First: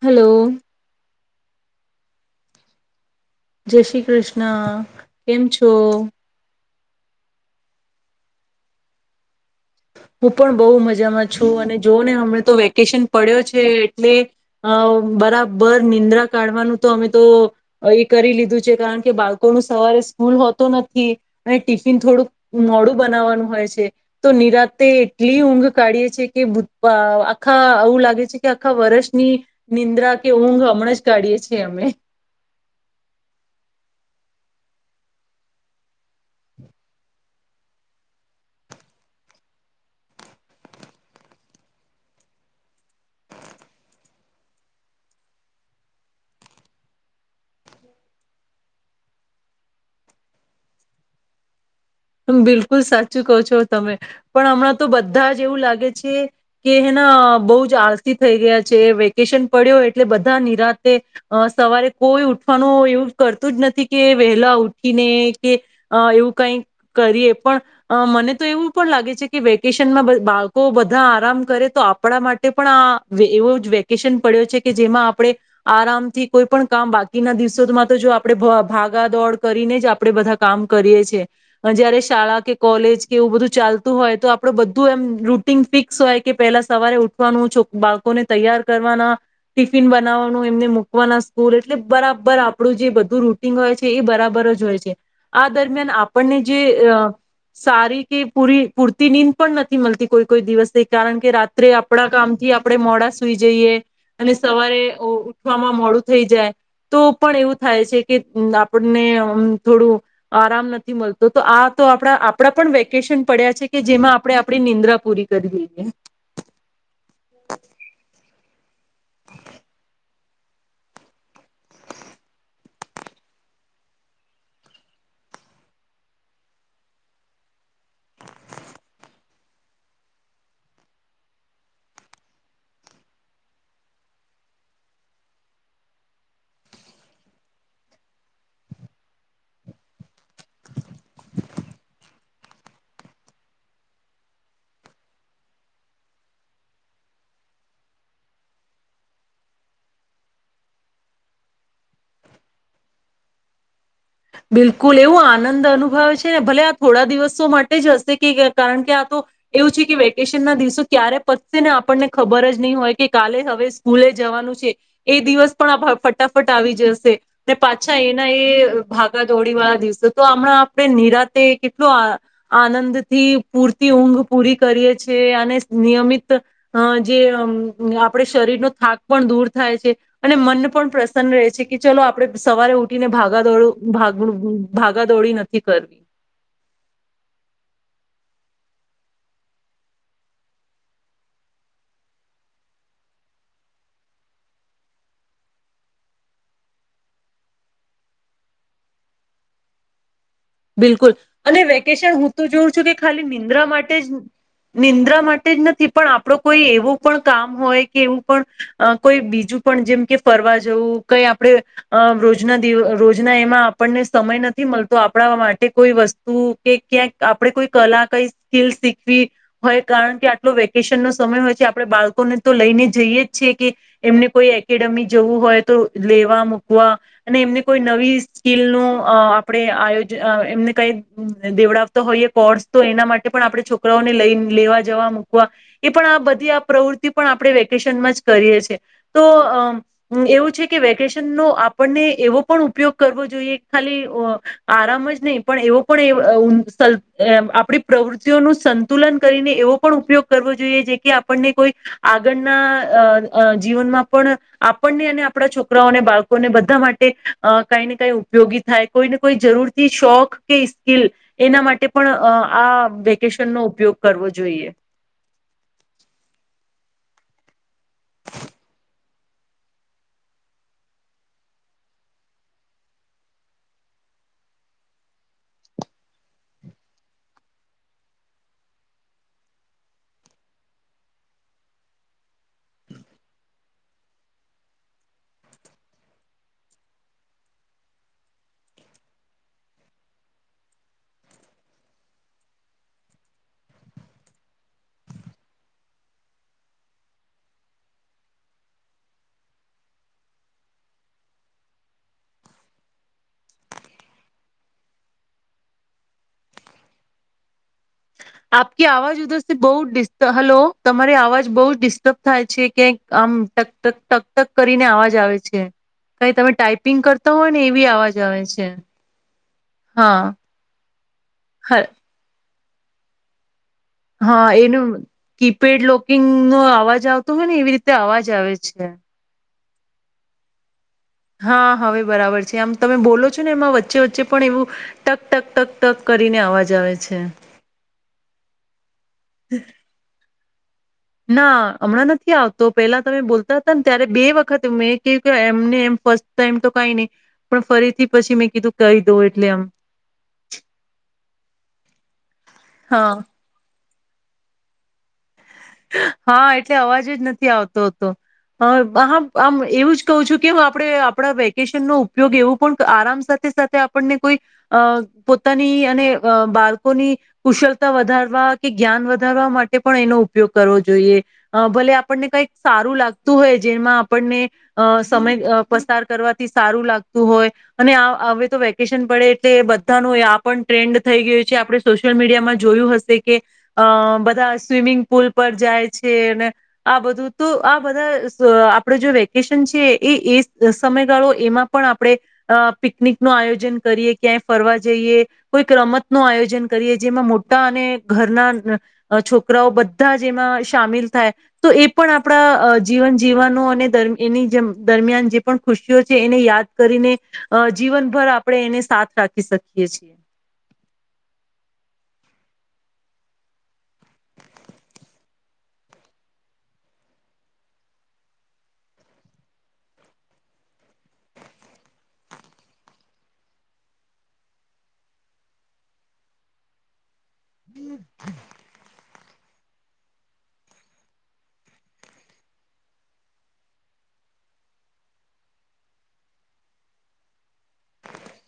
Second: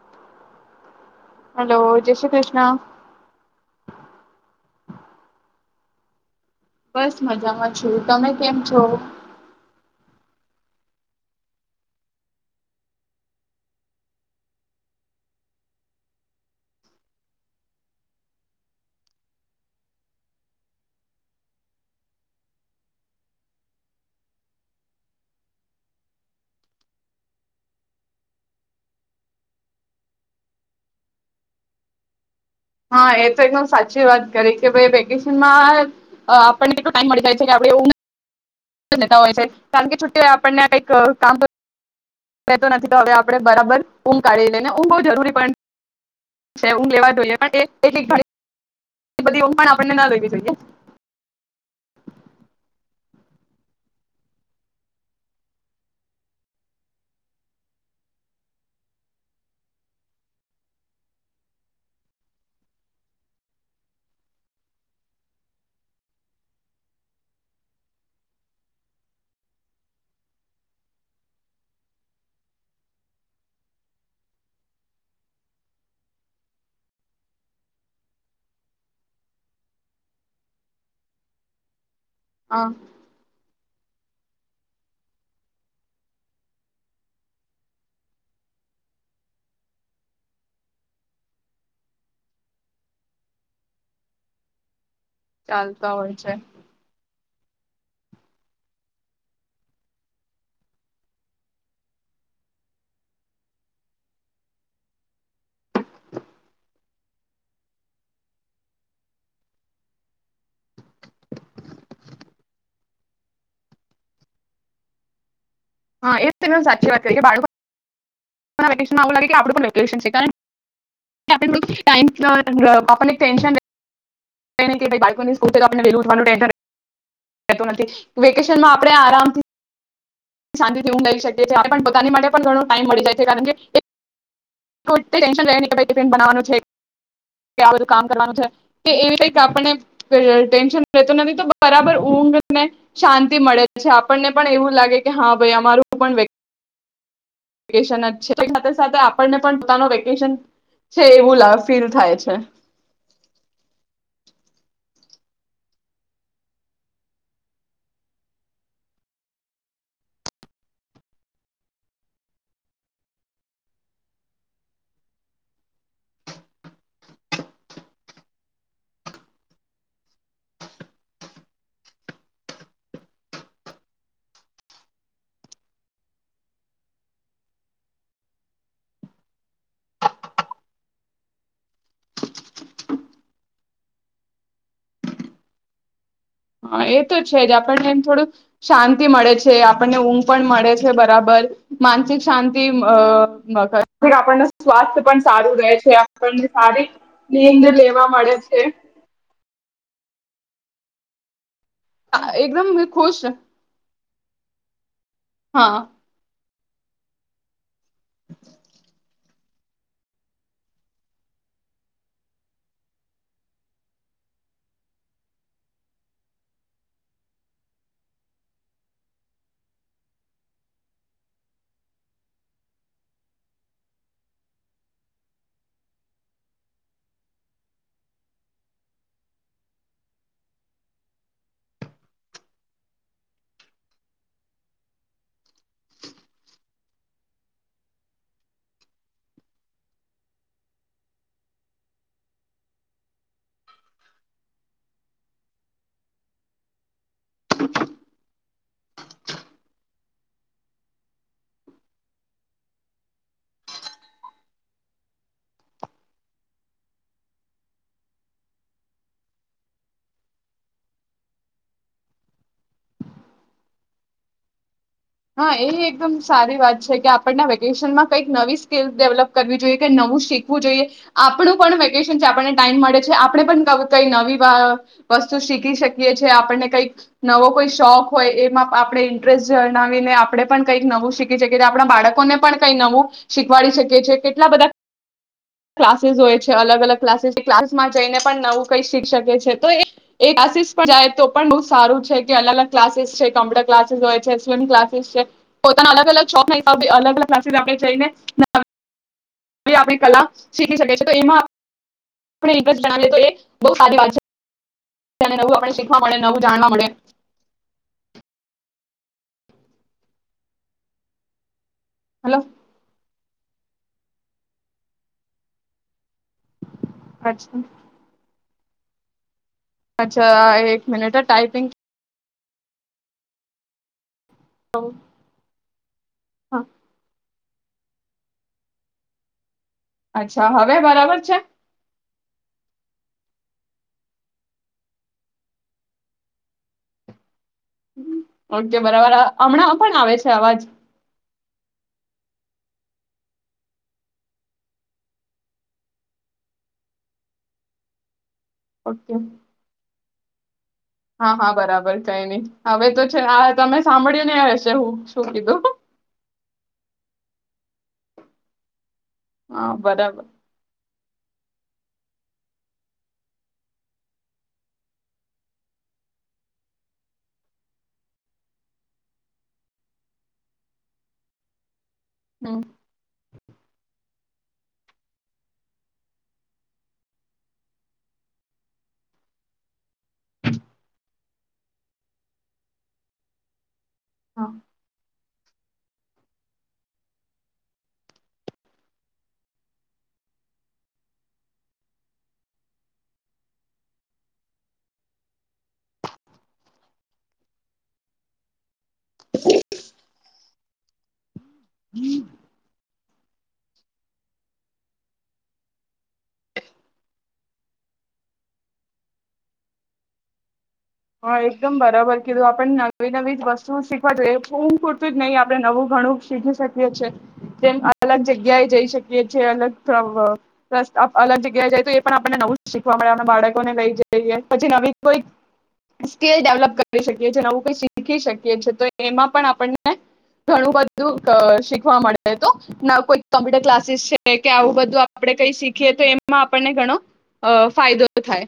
[inaudible] Hello. Hello, જય શ્રી કૃષ્ણ. જય શ્રી કૃષ્ણ. કેમ છો? બસ મજામાં છું. તમે કેમ છો? હું પણ બહુ મજામાં છું અને જો ને હમ તો વેકેશન પડ્યો છે એટલે અહ બરાબર નિંદ્રા કાઢવાનું તો હવે તો એ કરી લીધું છે કારણ કે બાળકોનું સવારે સ્કૂલ હોતો નથી અને ટિફિન થોડુંક મોડું બનાવવાનું હોય છે તો નિરાંત તે એટલી ઊંઘ કાઢીએ છે કે ભૂ આખા આવું લાગે છે કે આખા વર્ષની નિંદ્રા કે ઊંઘ હમણાં જ કાઢીએ છીએ અમે. હા એ તો એકદમ સાચી વાત કરી કે ભાઈ વેકેશન માં આપણને એટલો ટાઈમ મળી જાય છે કે આપણી ઊંઘ લેતાં હોય છે કારણ કે છુટ્ટીઓએ આપણને કંઈક કામ કર કરતો નથી તો હવે આપણે બરાબર ઊંઘ કાઢી લઈ ઊંઘ બહ જરૂરી પણ છે, ઊંઘ લેવા જોઈએ. આપણને ન લેવી જોઈએ. [unintelligible] બિલકુલ સાચું કહો છો તમે, પણ હમણાં તો બધા જ એવું લાગે છે કે હેના બહુ જ આલસી થઈ ગયા છે વેકેશન પડ્યો એટલે બધા નિરાતે સવારે, કોઈ ઉઠવાનું એવું કરતું જ નથી કે વહેલા ઉઠીને કે, એવું કંઈ કરીએ પણ, મને તો એવું પણ લાગે છે કે વેકેશનમાં બ બાળકો બધા આરામ કરે તો આપણા માટે પણ આ એવો જ વેકેશન પડ્યો છે કે જેમાં આપણે, આરામથી કોઈ પણ કામ બાકીના દિવસોમાં તો જો આપણે ભાગાદોડ કરીને જ આપણે બધા કામ કરીએ છે. જયારે શાળા કે હા કોલેજ કે એવું બધું ચાલ તું હોય તો આપણું બધું એમ રૂટન ફિક્સ હોય કે પેલા સવારે ઉઠવાનું, છો બાળકોને તૈયાર કરવાના, ટિફિન બનાવવાનું, એમને મૂકવાના સ્કૂલ એટલે બરાબર આપણું જે બધું રૂટિન હોય છે એ બરાબર જ હોય છે. આ દરમિયાન ચાલતા હોય છે આપણને ત સારી કે પૂરી પૂરતી નીંદ પણ નથી મળતી કોઈ કોઈ દિવસે કારણ કે રાત્રે આપણા કામથી આપણે મોડા સુઈ જઈએ, અને સવારે ઉ ઉઠવામાં મોડું થઈ જાય તો પણ એવું થાય છે, કે આપણને આમ થોડું આરામ નથી મળતું. તો તો આ તો આપણા આપણા પણ વેકેશન પડ્યા છે કે જેમાં આપણેે આપણી નિદ્રા પૂરી કરી દઈએ હા એ તમે સાચી વાત કહી કે બાળકો ના વેકે [unintelligible] [unintelligible] વેકેશનમાં આપણે આરામથી શાંતિથી ઊંઘ લઈ શકીએ છીએ, આપણને પણ પોતાની માટે પણ ઘણો ટાઈમ મળી જાય છે કારણ કે, એ કોઈ ટેન્શન બી રહે નહિં કે ભઈ ટિફીન બનાવવાનું છે, કે આ બધું કામ કરવાનું છે એવી કંઈ આપણને ટેન્શન લેતો નથી તો બરાબર ઊંઘ ને શાંતિ મળે જ છે આપણને પણ એવું લાગે કે હા ભાઈ અમારું પણ વેકે શન જ છે, સાથે સાથે આપને પણ પોતાનું વેકેશન છે, એવું લ ફીલ થાય છે. બિલકુલ એવું આનંદ અનુભવે છેને ભલે આ થોડા દિવસો માટે જ હશે કે કારણ કે આ તો, એવું છે કે વેકેશન ના દિવસો ક્યારે પતશે ને આપણને ખબર જ નહીં હોય કે કાલે હવે સ્કૂલે જવાનું છે, એ દિવસ પણ ફટાફટ આવી જશે ને, પાછા એના એ ભાગા દોડી વાળા દિવસે તો હમણાં આપણે નિરાતે કેટલો આનંદથી પૂરતી ઊંઘ પૂરી કરીએ છે અને નિયમિત, જેમ આપણે શરીરનો થાક પણ દૂર થાય છે, અને મન પણ પ્રસન્ન રહે છે કે ચલો આપણે સવારે ઉઠીને ભાગા દોડું ભાગ ભાગાદોડી નથી કરવી. હા, એતો છે જ આપણને થોડુંક શાંતિ મળે છે, આપણને ઊંઘ પણ મળે છે બરાબર. માનસિક શાંતિ અહ [unintelligible] સ્વાસ્થ પણ સારું રહે છે આપણને સારી નીંદ લેવા મળે છે. બિલકુલ. અને વેકેશન હું તો જોઉં એકદમ છું કે ખુશ ખાલી નિંદ્રા માટે જ નિંદ્રા માટે જ હા નથી પણ આપડુ કોઈ એવું પણ કામ હોય કે એવું પણ કોઈ બીજું પણ જેમ કે ફરવા જવું, કંઈ આપણે રોજના દિવ રોજના એમાં આપણને સમય નથી મલતો આપડાવા માટે, કોઈ વસ્તુ કે ક્યાંક આપણે કોઈ કલા, કઈ સ્કિલ શીખવી હોય, કારણકે આટલો વેકેશનનો સમય હોય તે આપણે બાળકોને તો લઈને જઈએ જ છીએ કે એમને કોઈ એકેડેમી જવું હોય તો લેવા મૂકવા અને એમને કોઈ નવી સ્કિલનો આપણે અહ આયોજ એમને કંઈક દેવડાવતો હોઈએ, કોર્સ તો એના માટે પણ આપણે છોકરાઓને લઈ, લેવા, જવા, મૂકવા એ પણ આ બધી આ પ્રવૃત્તિ પણ આપડે વેકેશનમાં જ કરીએ છે, તો અહ એવું છે કે વેકેશનનો આપણને એવો પણ ઉપયોગ કરવો જોઈએ, ખાલી આરામ જ નહીં પણ એવો પણ એ [unintelligible] એ આપડી પ્રવૃત્તિઓનું સંતુલન કરીને એવો પણ ઉપયોગ કરવો જોઈએ જે કે આપણને કોઈ આગળના અહ અહ જીવનમાં પણ આપણને અને આપણા છોકરાઓને બાળકોને બધા માટે કંઈ ને કંઈ ઉપયોગી થાય કોઈને કો કોઈ જરૂરથી શોખ કે સ્કિલ એના માટે પણ આ વેકેશનનો ઉપયોગ કરવો જોઈએ. હા, એ એકદમ સારી વાત છે કે આપણના વેકેશનમાં કંઈક નવી સ્કીલ ડેવલપ કરવી જોઈએ, કંઈ નવું શીખવું જોઈએ. આપણું પણ વેકેશન છે, આપણને ટાઈઇમ મળે છે, આપણે પણ ક કંઈ નવી વસ્તુ શીખી શકીએ છીએ. આપણને કંઈક નવો કોઈ શોખ હોય એમાં આપણે ઇન્ટરસ્ટ જઆવીને આપણે પણ કંઈક નવું શીખી શકીએ, આપણા બાળકોને પણ કંઈ નવું શીખવાડી શકીએ છીએ, કેટલા બધા ક્લાસીસ હોય છે, અલગ અલગ ક્લાસીસ ક્લાસમાં જઈને પણ નવું કઈ શીખ શકે છે, તો એ એ ક્લાસીસ પણ જાય તો પણ બહ સારું છે કે અલગ અલગ ક્લાસીસ છે, કોમ્પ્યુટર ક્લાસીસ હોય છે, સ્વિમ ક્લાસીસ છે, પોતાના અલગ અલગ શોના હિસાબ અલગ અલગ ક્લાસીસ આપણે જઈને આપણી કલા શીખી શકે છે તો એમાં [unintelligible] એ બ સારી વાત છે. નવું આપણે શીખવા મળે, નવું જાણવા મળે. તમારી અવાજ ત્યાં બો ડિસ્ટર્બ, હલો તમારી અવાજ બહુજ ડિસ્ટર્બ હલો થાય છે ક્યાંક આમ ટકક ટક ટક કરીને અવાજ આવે છે. કઈ તમે ટાઈપિંગ કરતા હોય ને, અચ્છા એવી અવાજ આવે છે. [unintelligible] હા અચ્છા એક મિનટ ટઇપિંગ. હ હા એનું હા, કીપેડ લોકિંગ નો અવાજ આવતો. તો હ ને એવી રીતે અવાજ આવે છે. અચ્છા હવે બરાબર. છે હા હવે બરાબર છે આમ તમે બોલો છો. ને એમાં વચ્ચે વચ્ચે પણ એવું ટક ટક ટક ટક કરીને અવાજ આવે છે. અ કે. બરાબર હમણાં પણ આવે છે અવાજ. ના હમણાં નથી આવતો પેલા તમે બોલતા હતા ને ત્યારે બે વખત મેં ક્યું કે એમને એમ ફર્સ્ટ ટાઈમ તો કઈ નહી પણ ફરીથી પછી મેં. કીધું [unintelligible] દઉ ઓકે એટલે આમ [inaudible] હા હા બરાબર કઈ નહી હવે તો હા છે તમે. સાંભળી ને હશે હું શું કીધું. હા એટલે અવાજ જ નથી આવતો હતો. હા આમ હા એવું જ બરાબર કહું છું કે હું આપડે આપડા. ઉપયોગ એવું પણ આરામ સાથે સાથે આપણને કોઈ પોતાની અને બાળકોની કુશળતા વધારવા કે જ્ઞાન વધારવા માટે પણ એનો. ઉપયોગ કરવો જોઈએ ભલે. આપણને કંઈક હમ સારું લાગત. ું હોય જેમાં આપણને અ સમય પસાર કરવાથી સારું લાગતું હોય અને હવે તો વેકેશન પડે એટલે બધાનું આ પણ ટ્રેન્ડ થઈ ગયું છે આપણે સોશિયલ મીડિયામાં જોયું હશે કે. અ હા બધા સ્વિમિંગ સ્કૂલ પર જાય છે અને આ બધું તો આ બધા આપડ જો વેકેશન છે એ એ સમયગાળો એમાં પણ આપણે પિકનિક નું આયોજન કરીએ ક્યાંય ફરવા જઈએ કોઈક રમત નું આયોજન કરીએ જેમાં મોટા અને ઘરના. છોકરાઓ બધા બધા જેમાં સામેલ થાય. તો એ પણ આપણા જીવન જીવવાનો અને એની દરમિયાન જે પણ ખુશીઓ છે એને યાદ કરીને જીવનભર આપણે એને સાથ રાખી શકીએ છીએ. હા એકદમ બરાબર કીધું. આપણે નવી, નવી વસ્તુ શીખવા જોઈએ એ [unintelligible] પૂરતું જ નહીં આપણે નવું ઘણું શીખી શકીએ છેએ. તેમ અલગ જગ્યાએ જઈ શકીએ છે. એ અલગલ અલગ જગ્યાએ જઈ તો એ પણ આપને નવું શીખવા મળે આપ બાળકોને લઈ જઈએ પછી નવી કોઈ સ્કીલ ડેવલપ કરી નવું કઈ શીખી શકીએ છીએ. તો એમાં પણ આપ ઘણું બધું શીખવા મળે તો કોઈ કોમ્પ્યુટર ક્લાસીસ છે કે આવું બધું આપણે કઈ શીખીએ તો એમાં આપણને ઘણો ફાયદો થાય.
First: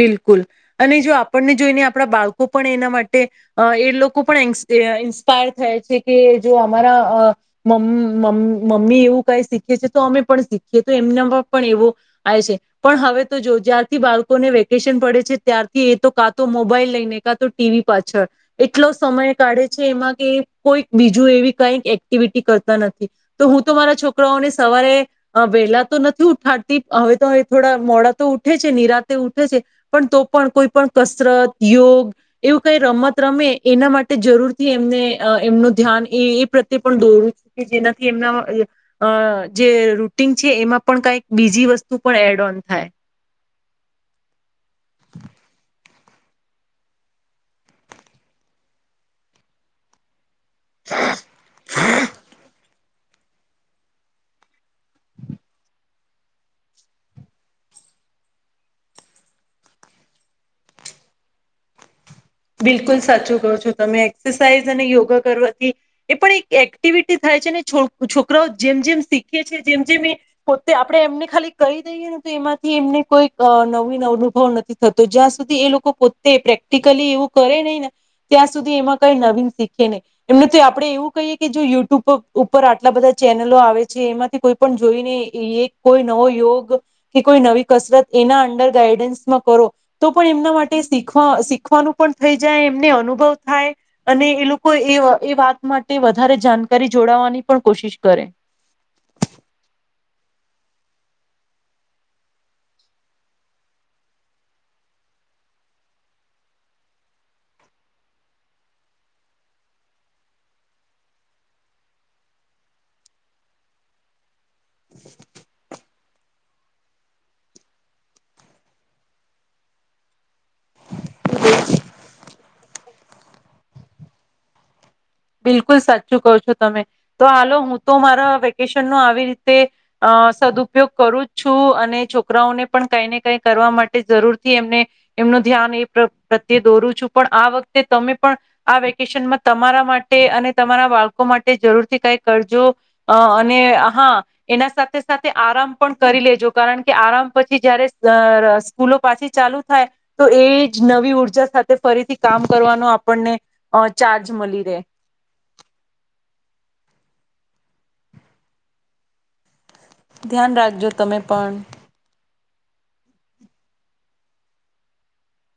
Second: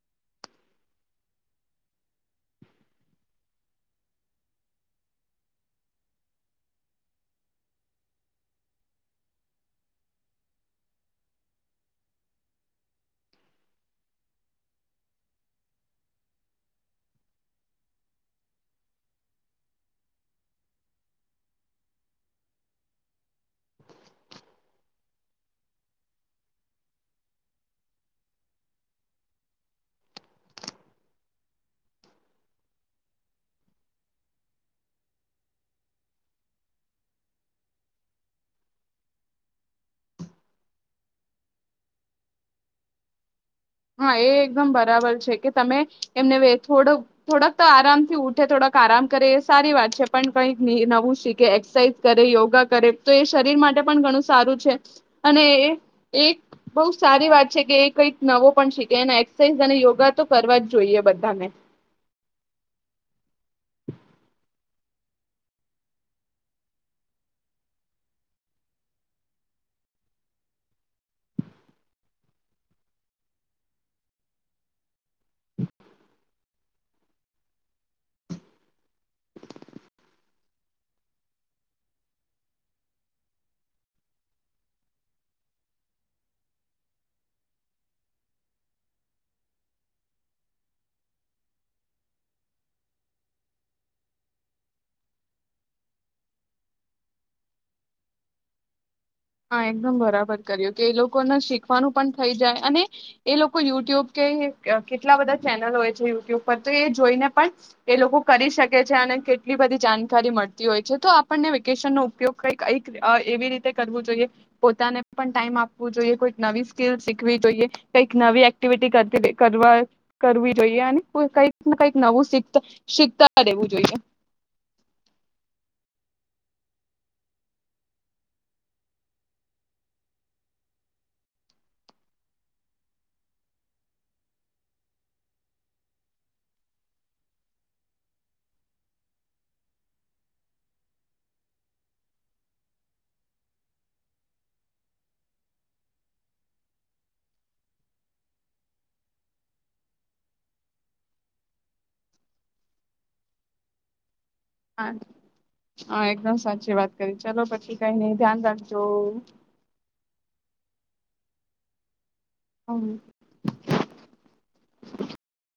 બિલકુલ અને જો આપણને જોઈને આપણા બાળકો પણ એના માટે એ લોકો પણ એન્સ ઇન્સ્પાયર થયા છે કે જો અમારા મમ મમ્મી એવું કઈ શીખે છે તો અમે પણ શીખીએ તો એમનામાં પણ એવો આવે છે પણ હવે તો જો જ્યારથી બાળકો [unintelligible] વેકેશન પડે છે ત્યારથી એ તો કા તો મોબાઈલ લઈને, કા તો ટીવી પાછળ એટલો સમય કાઢે છે એમાં કે કોઈ બીજું એવી કઈક એક્ટિવિટી કરતા નથી તો હું તો મારા છોકરાઓને સવારે વહેલા તો નથી ઉઠાડતી હવે તો થોડા મોડા તો ઉઠે છે નિરા તે ઉઠે છે પણ તો પણ કોઈ પણ કસરત યોગ એવું કઈ રમત રમે એના માટે જરૂરથી એમને એમનું ધ્યાન એ એ પ્રત્યે પણ દોરું કે જેનાથી એમના અ જે રૂટીન છે એમાં પણ કઈક બીજી વસ્તુ પણ એડ ઓન થાય. હા એ એકદમ બરાબર છે કે તમે એમને વે થોડ થોડક તો આરામથી ઉઠે થોડક આરામ કરે એ સારી વાત છે પણ ક નવું શીખે એક્સરસાઝ કરે યોગા કરે. તો એ શરીર માટે પણ ઘણું સારું છે અને એક બહુ સારી વાત છે કે એ કઈક પણ શીખે એ એક્સરસાઇઝ અને યોગા તો કરવા જ જોઈએ બધાને. બિલકુલ સાચું કહો છો તમે એક્સરસાઇઝ યોગા કરવાથી, એ પણ એક એક્ટિવિટી થાય છે ને છોકરાઓ જેમ જેમ શીખે છે જેમ જેમ એ, પોતે આપણે એમને ખાલી કહી દઈએ ને તો એમાંથી એમને કોઈ નવી અનુભવ નથી થતો જ્યાં સુધી એ લોકો પોતે પ્રેક્ટિકલી એવું કરે નહીને, ત્યાં સુધી એમાં કઈ નવીન શીખે નહી, એમને તો આપડે એવું કહીએ કે જો યુટ્યુબ ઉપર આટલા બધા ચેનલો આવે છે એમાંથી કોઈ પણ જોઈને કોઈ નવો યોગ, કે કોઈ નવી કસરત એના અંડર ગાઈડન્સમાં કરો, તો પણ એમના માટે શીખવા શીખવાનું પણ થઈ જાય એમને અનુભવ થાય, અને એ લોકો એ એ વાત માટે વધારે જાણકારી જોડાવાની પણ કોશિશ કરે. હા એકદમ બરાબર કર્યું કે એ લોકોને શીખવાનું પણ થઇ જાય અને, એ લોકો યુટ્યુબ કે કેટલા બધા ચેનલ હોય છે યુટ્યુબ પર તો એ જોઈને પણ, એ લોકો કરી શકે છે અને કેટલી બધી જાણકારી મળતી હોય છે તો આપણને વેકેશન નો ઉપયોગ કઈક ક એવી રીતે કરવો જોઈ. જો પોતાને પણ ટાઈમ આપવું જોઈએ કોઈ નવી સ્કીલ શીખવી જોઈએ, કઈક નવી એક્ટિવિટી કરવી જોઈએ અને કઈક કઈક નવુંખ શીખતા રહેેવું જોઈએ. બિલકુલ સાચું કહ છો તમે, તો હાલો હું તો મારા વેકેશનનો આવી રીતે, અ સદુપયોગ કરું જ છું અને છોકરાઓને પણ કઈ ને કઈ કરવા માટે જરૂરથી એમને, એમનું ધ્યાન એ પ્રત્યે દોરું છું પણ આ વખતે તમે પણ, આ વેકેશનમાં તમારા માટે અને તમારા બાળકો માટે જરૂર થી કઈ કરજો, અને હા એના સાથે સાથે આરામ પણ કરી લેજો કારણ કે આરામ પછી જયારે સ્કૂલો પાછી ચાલુ થાય, તો એ જ નવી ઉર્જા સાથે ફરીથી કામ કરવાનો આપણને, ચારજ જ મળી રહેે. હા હા એકદમ સાચી વાત કરી ચલો પછી કઈ નહ ધ્યાન રાખજો. ધ્યાન રાખજો તમે પણ. હમ. [inaudible]